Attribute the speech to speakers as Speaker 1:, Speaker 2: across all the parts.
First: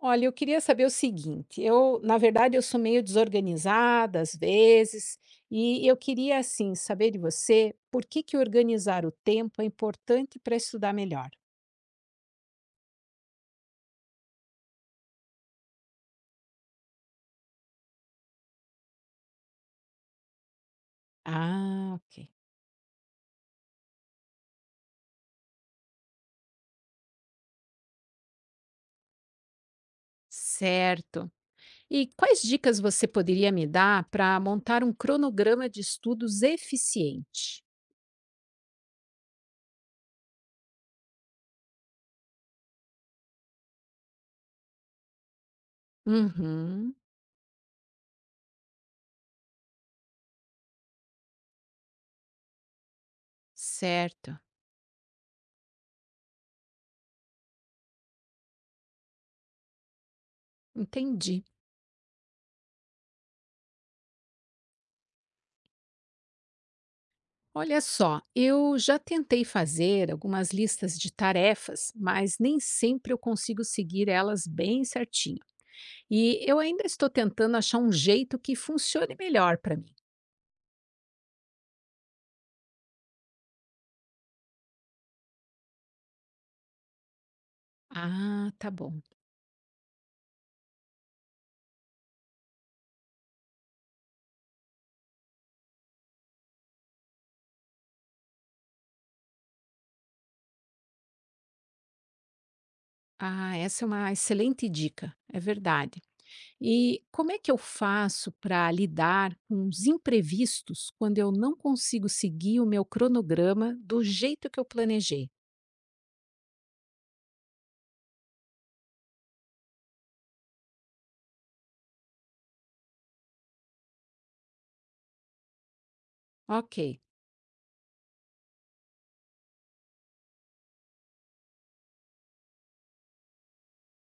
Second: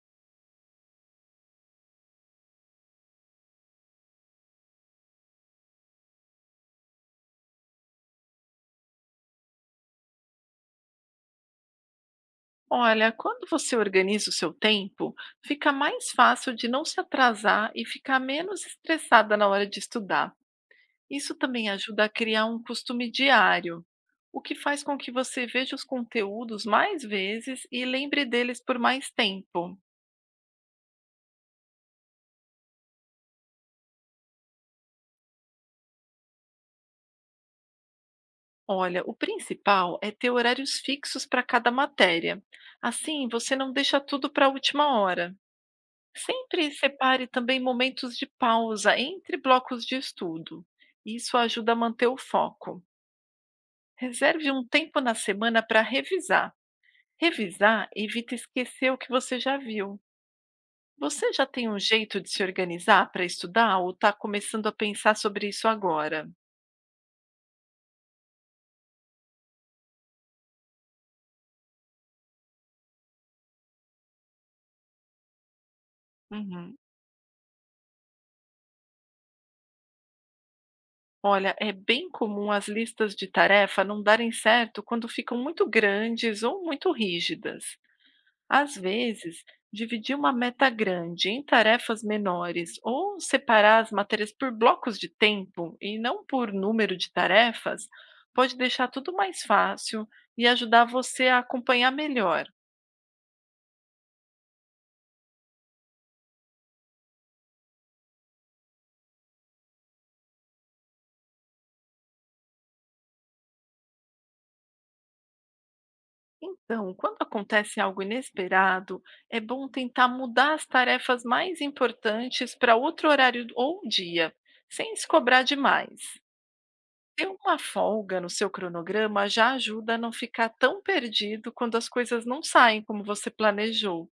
Speaker 1: Olha, eu queria saber o seguinte. Na verdade, eu sou meio desorganizada às vezes, e eu queria assim saber de você, por que que organizar o tempo é importante para estudar melhor?
Speaker 2: Olha, quando você organiza o seu tempo, fica mais fácil de não se atrasar e ficar menos estressada na hora de estudar. Isso também
Speaker 1: Ah,
Speaker 2: ajuda a
Speaker 1: ok.
Speaker 2: criar um costume diário, o que faz com que você veja os conteúdos mais vezes e lembre deles por mais tempo.
Speaker 1: Certo. E quais dicas você poderia me dar para montar um cronograma de estudos eficiente?
Speaker 2: Olha, o principal é ter horários fixos para cada matéria. Assim, você não deixa tudo para a última hora. Sempre
Speaker 1: Uhum,
Speaker 2: separe também momentos de pausa entre blocos de estudo. Isso ajuda a manter o foco.
Speaker 1: certo.
Speaker 2: Reserve um tempo na semana para revisar. Revisar evita esquecer o que você já viu. Você
Speaker 1: Entendi.
Speaker 2: já tem um jeito de se organizar para estudar ou está começando a pensar sobre isso agora?
Speaker 1: Olha só, eu já tentei fazer algumas listas de tarefas, mas nem sempre eu consigo seguir elas bem certinho. E eu
Speaker 2: Uhum.
Speaker 1: ainda estou tentando achar um jeito que funcione melhor para mim.
Speaker 2: Olha, é bem comum as listas de tarefa não darem certo quando ficam muito grandes ou muito rígidas.
Speaker 1: Ah, tá
Speaker 2: Às
Speaker 1: bom.
Speaker 2: vezes, dividir uma meta grande em tarefas menores ou separar as matérias por blocos de tempo e não por número de tarefas pode deixar tudo mais fácil e ajudar você a acompanhar melhor.
Speaker 1: Ah, essa é uma excelente dica, é verdade. E como é que eu faço para lidar com os imprevistos quando eu não consigo seguir o meu cronograma do jeito que eu planejei?
Speaker 2: Então, quando acontece algo inesperado, é bom tentar mudar as tarefas mais importantes para outro horário ou dia, sem se cobrar demais.
Speaker 1: Ok,
Speaker 2: Ter uma folga no seu cronograma já ajuda a não ficar tão perdido quando as coisas não saem como você planejou.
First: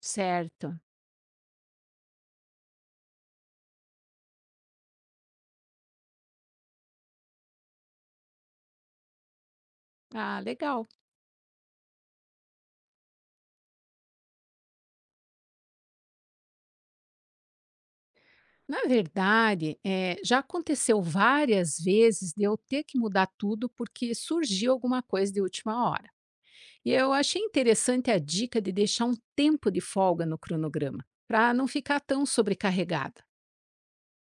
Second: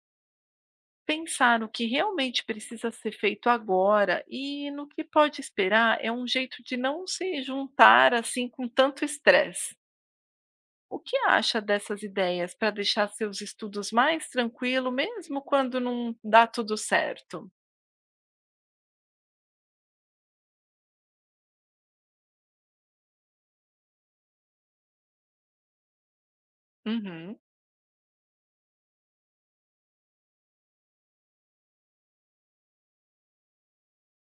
Speaker 1: certo.
Speaker 2: Pensar no que realmente precisa ser feito agora e no que pode esperar é um jeito de não se juntar assim com tanto estresse.
Speaker 1: Ah, legal.
Speaker 2: O que acha dessas ideias para deixar seus estudos mais tranquilo, mesmo quando não dá tudo certo?
Speaker 1: Na verdade, já aconteceu várias vezes de eu ter que mudar tudo porque surgiu alguma coisa de última hora. E eu
Speaker 2: Uhum.
Speaker 1: achei interessante a dica de deixar um tempo de folga no cronograma, para não ficar tão sobrecarregada.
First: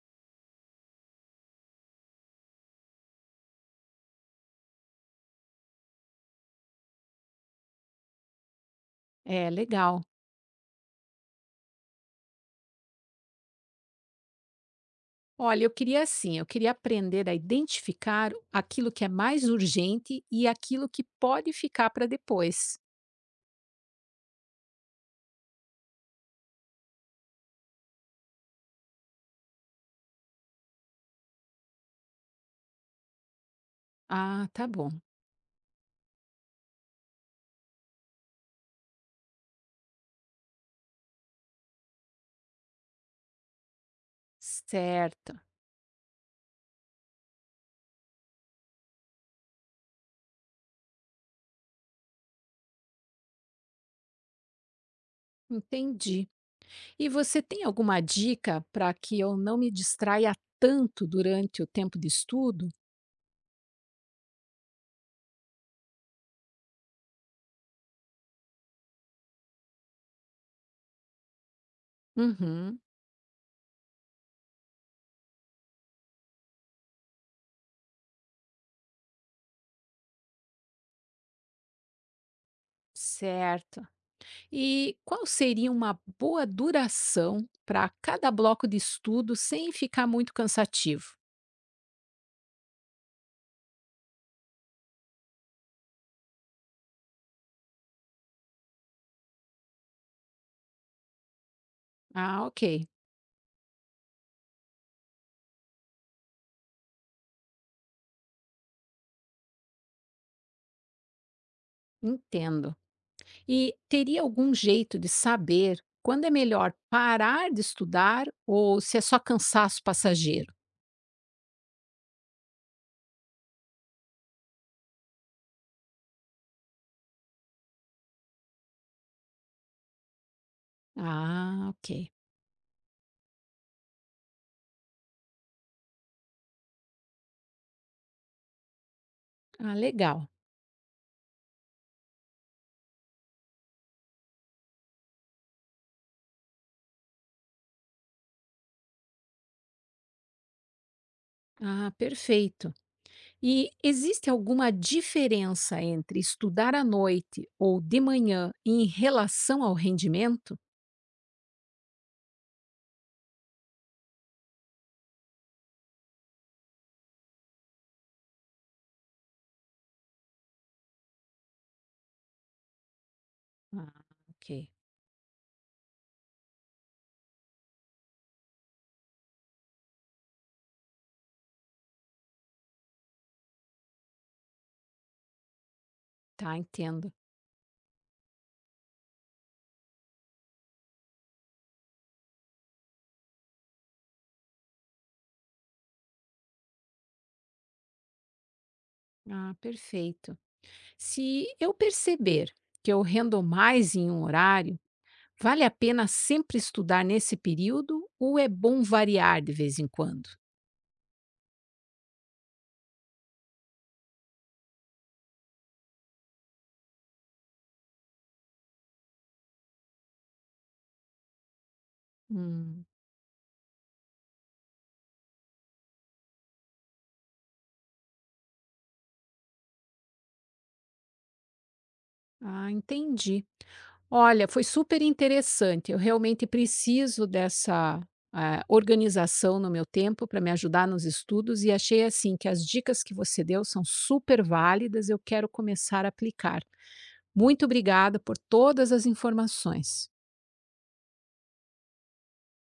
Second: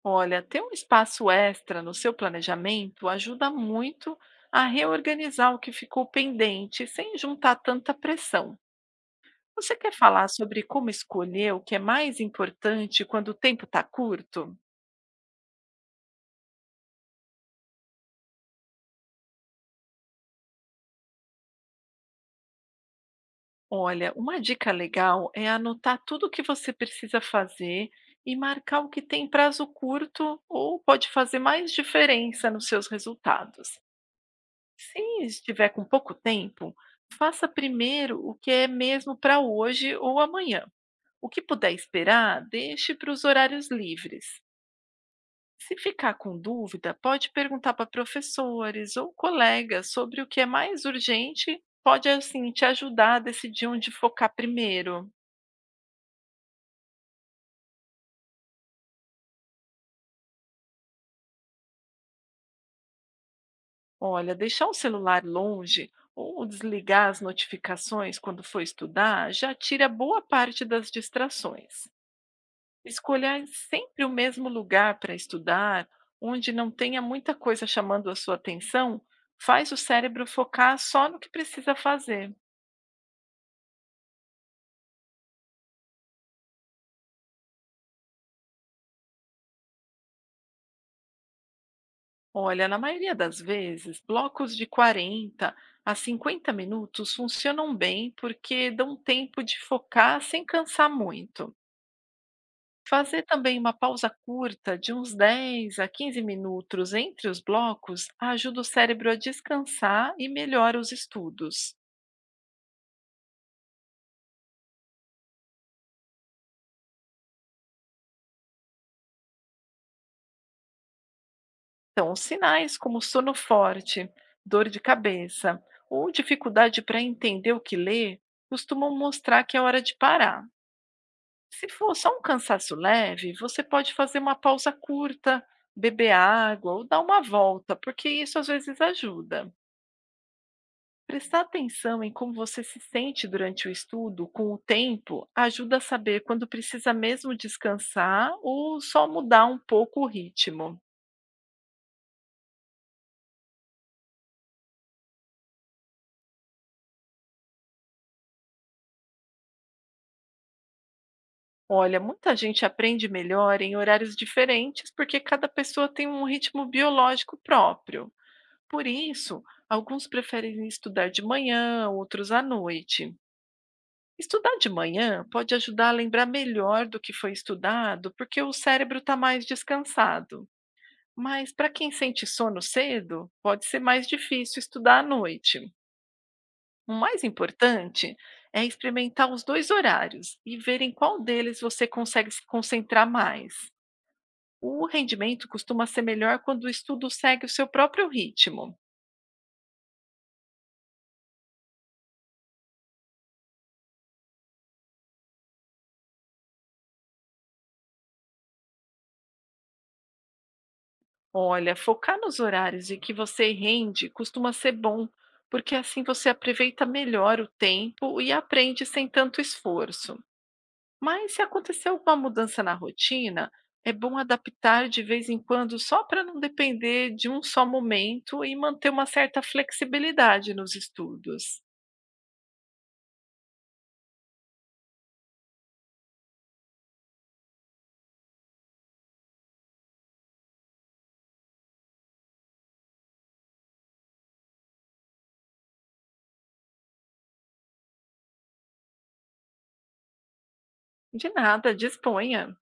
Speaker 2: Olha, ter um espaço extra no seu planejamento ajuda muito a reorganizar o que ficou pendente sem juntar tanta pressão.
Speaker 1: É
Speaker 2: Você quer
Speaker 1: legal.
Speaker 2: falar sobre como escolher o que é mais importante quando o tempo está curto?
Speaker 1: Olha, eu queria aprender a identificar aquilo que é mais urgente e aquilo que pode ficar para depois.
Speaker 2: Olha, uma dica legal é anotar tudo o que você precisa fazer e marcar o que tem prazo curto ou pode fazer mais diferença nos seus resultados.
Speaker 1: Ah, tá bom.
Speaker 2: Se estiver com pouco tempo, faça primeiro o que é mesmo para hoje ou amanhã. O que puder esperar, deixe para os horários livres.
Speaker 1: Certo.
Speaker 2: Se ficar com dúvida, pode perguntar para professores ou colegas sobre o que é mais urgente, pode assim te ajudar a decidir onde focar primeiro.
Speaker 1: Entendi. E você tem alguma dica para que eu não me distraia tanto durante o tempo de estudo?
Speaker 2: Olha, deixar o celular longe ou desligar as notificações quando for estudar já tira boa parte das distrações.
Speaker 1: Uhum,
Speaker 2: Escolher sempre o mesmo lugar para estudar, onde não tenha muita coisa chamando a sua atenção, faz o cérebro focar só no que precisa fazer.
Speaker 1: certo. E qual seria uma boa duração para cada bloco de estudo sem ficar muito cansativo?
Speaker 2: Olha, na maioria das vezes, blocos de 40 a 50 minutos funcionam bem porque dão tempo de focar sem cansar muito.
Speaker 1: Ah, ok.
Speaker 2: Fazer também uma pausa curta de uns 10 a 15 minutos entre os blocos ajuda o cérebro a descansar e melhora os estudos.
Speaker 1: Entendo. E teria algum jeito de saber quando é melhor parar de estudar ou se é só cansaço passageiro?
Speaker 2: Então, os sinais como sono forte, dor de cabeça ou dificuldade para entender o que lê costumam mostrar que é hora de parar. Se
Speaker 1: Ah, ok.
Speaker 2: for só um cansaço leve, você pode fazer uma pausa curta, beber água ou dar uma volta, porque isso às vezes ajuda.
Speaker 1: Ah, legal.
Speaker 2: Prestar atenção em como você se sente durante o estudo, com o tempo, ajuda a saber quando precisa mesmo descansar ou só mudar um pouco o ritmo.
Speaker 1: Ah, perfeito. E existe alguma diferença entre estudar à noite ou de manhã em relação ao rendimento?
Speaker 2: Olha, muita gente aprende melhor em horários diferentes porque cada pessoa tem um ritmo biológico próprio. Por isso, alguns preferem estudar de manhã, outros à noite.
Speaker 1: Ah, ok.
Speaker 2: Estudar de manhã pode ajudar a lembrar melhor do que foi estudado, porque o cérebro está mais descansado. Mas para quem sente sono cedo, pode ser mais difícil estudar à noite.
Speaker 1: Tá,
Speaker 2: O
Speaker 1: entendo.
Speaker 2: mais importante é experimentar os dois horários e ver em qual deles você consegue se concentrar mais. O rendimento costuma ser melhor quando o estudo segue o seu próprio ritmo.
Speaker 1: Ah, perfeito. Se eu perceber que eu rendo mais em um horário, vale a pena sempre estudar nesse período ou é bom variar de vez em quando?
Speaker 2: Olha, focar nos horários em que você rende costuma ser bom, porque assim você aproveita melhor o tempo e aprende sem tanto esforço. Mas se acontecer alguma mudança na
Speaker 1: Hum.
Speaker 2: rotina, é bom adaptar de vez em quando só para não depender de um só momento e manter uma certa flexibilidade nos estudos.
Speaker 1: Ah, entendi. Olha, foi super interessante. Eu realmente preciso dessa organização no meu tempo para me ajudar nos estudos, e achei assim que as dicas que você deu são super válidas. Eu quero começar a aplicar. Muito obrigada por todas as informações.
Speaker 2: De nada, disponha.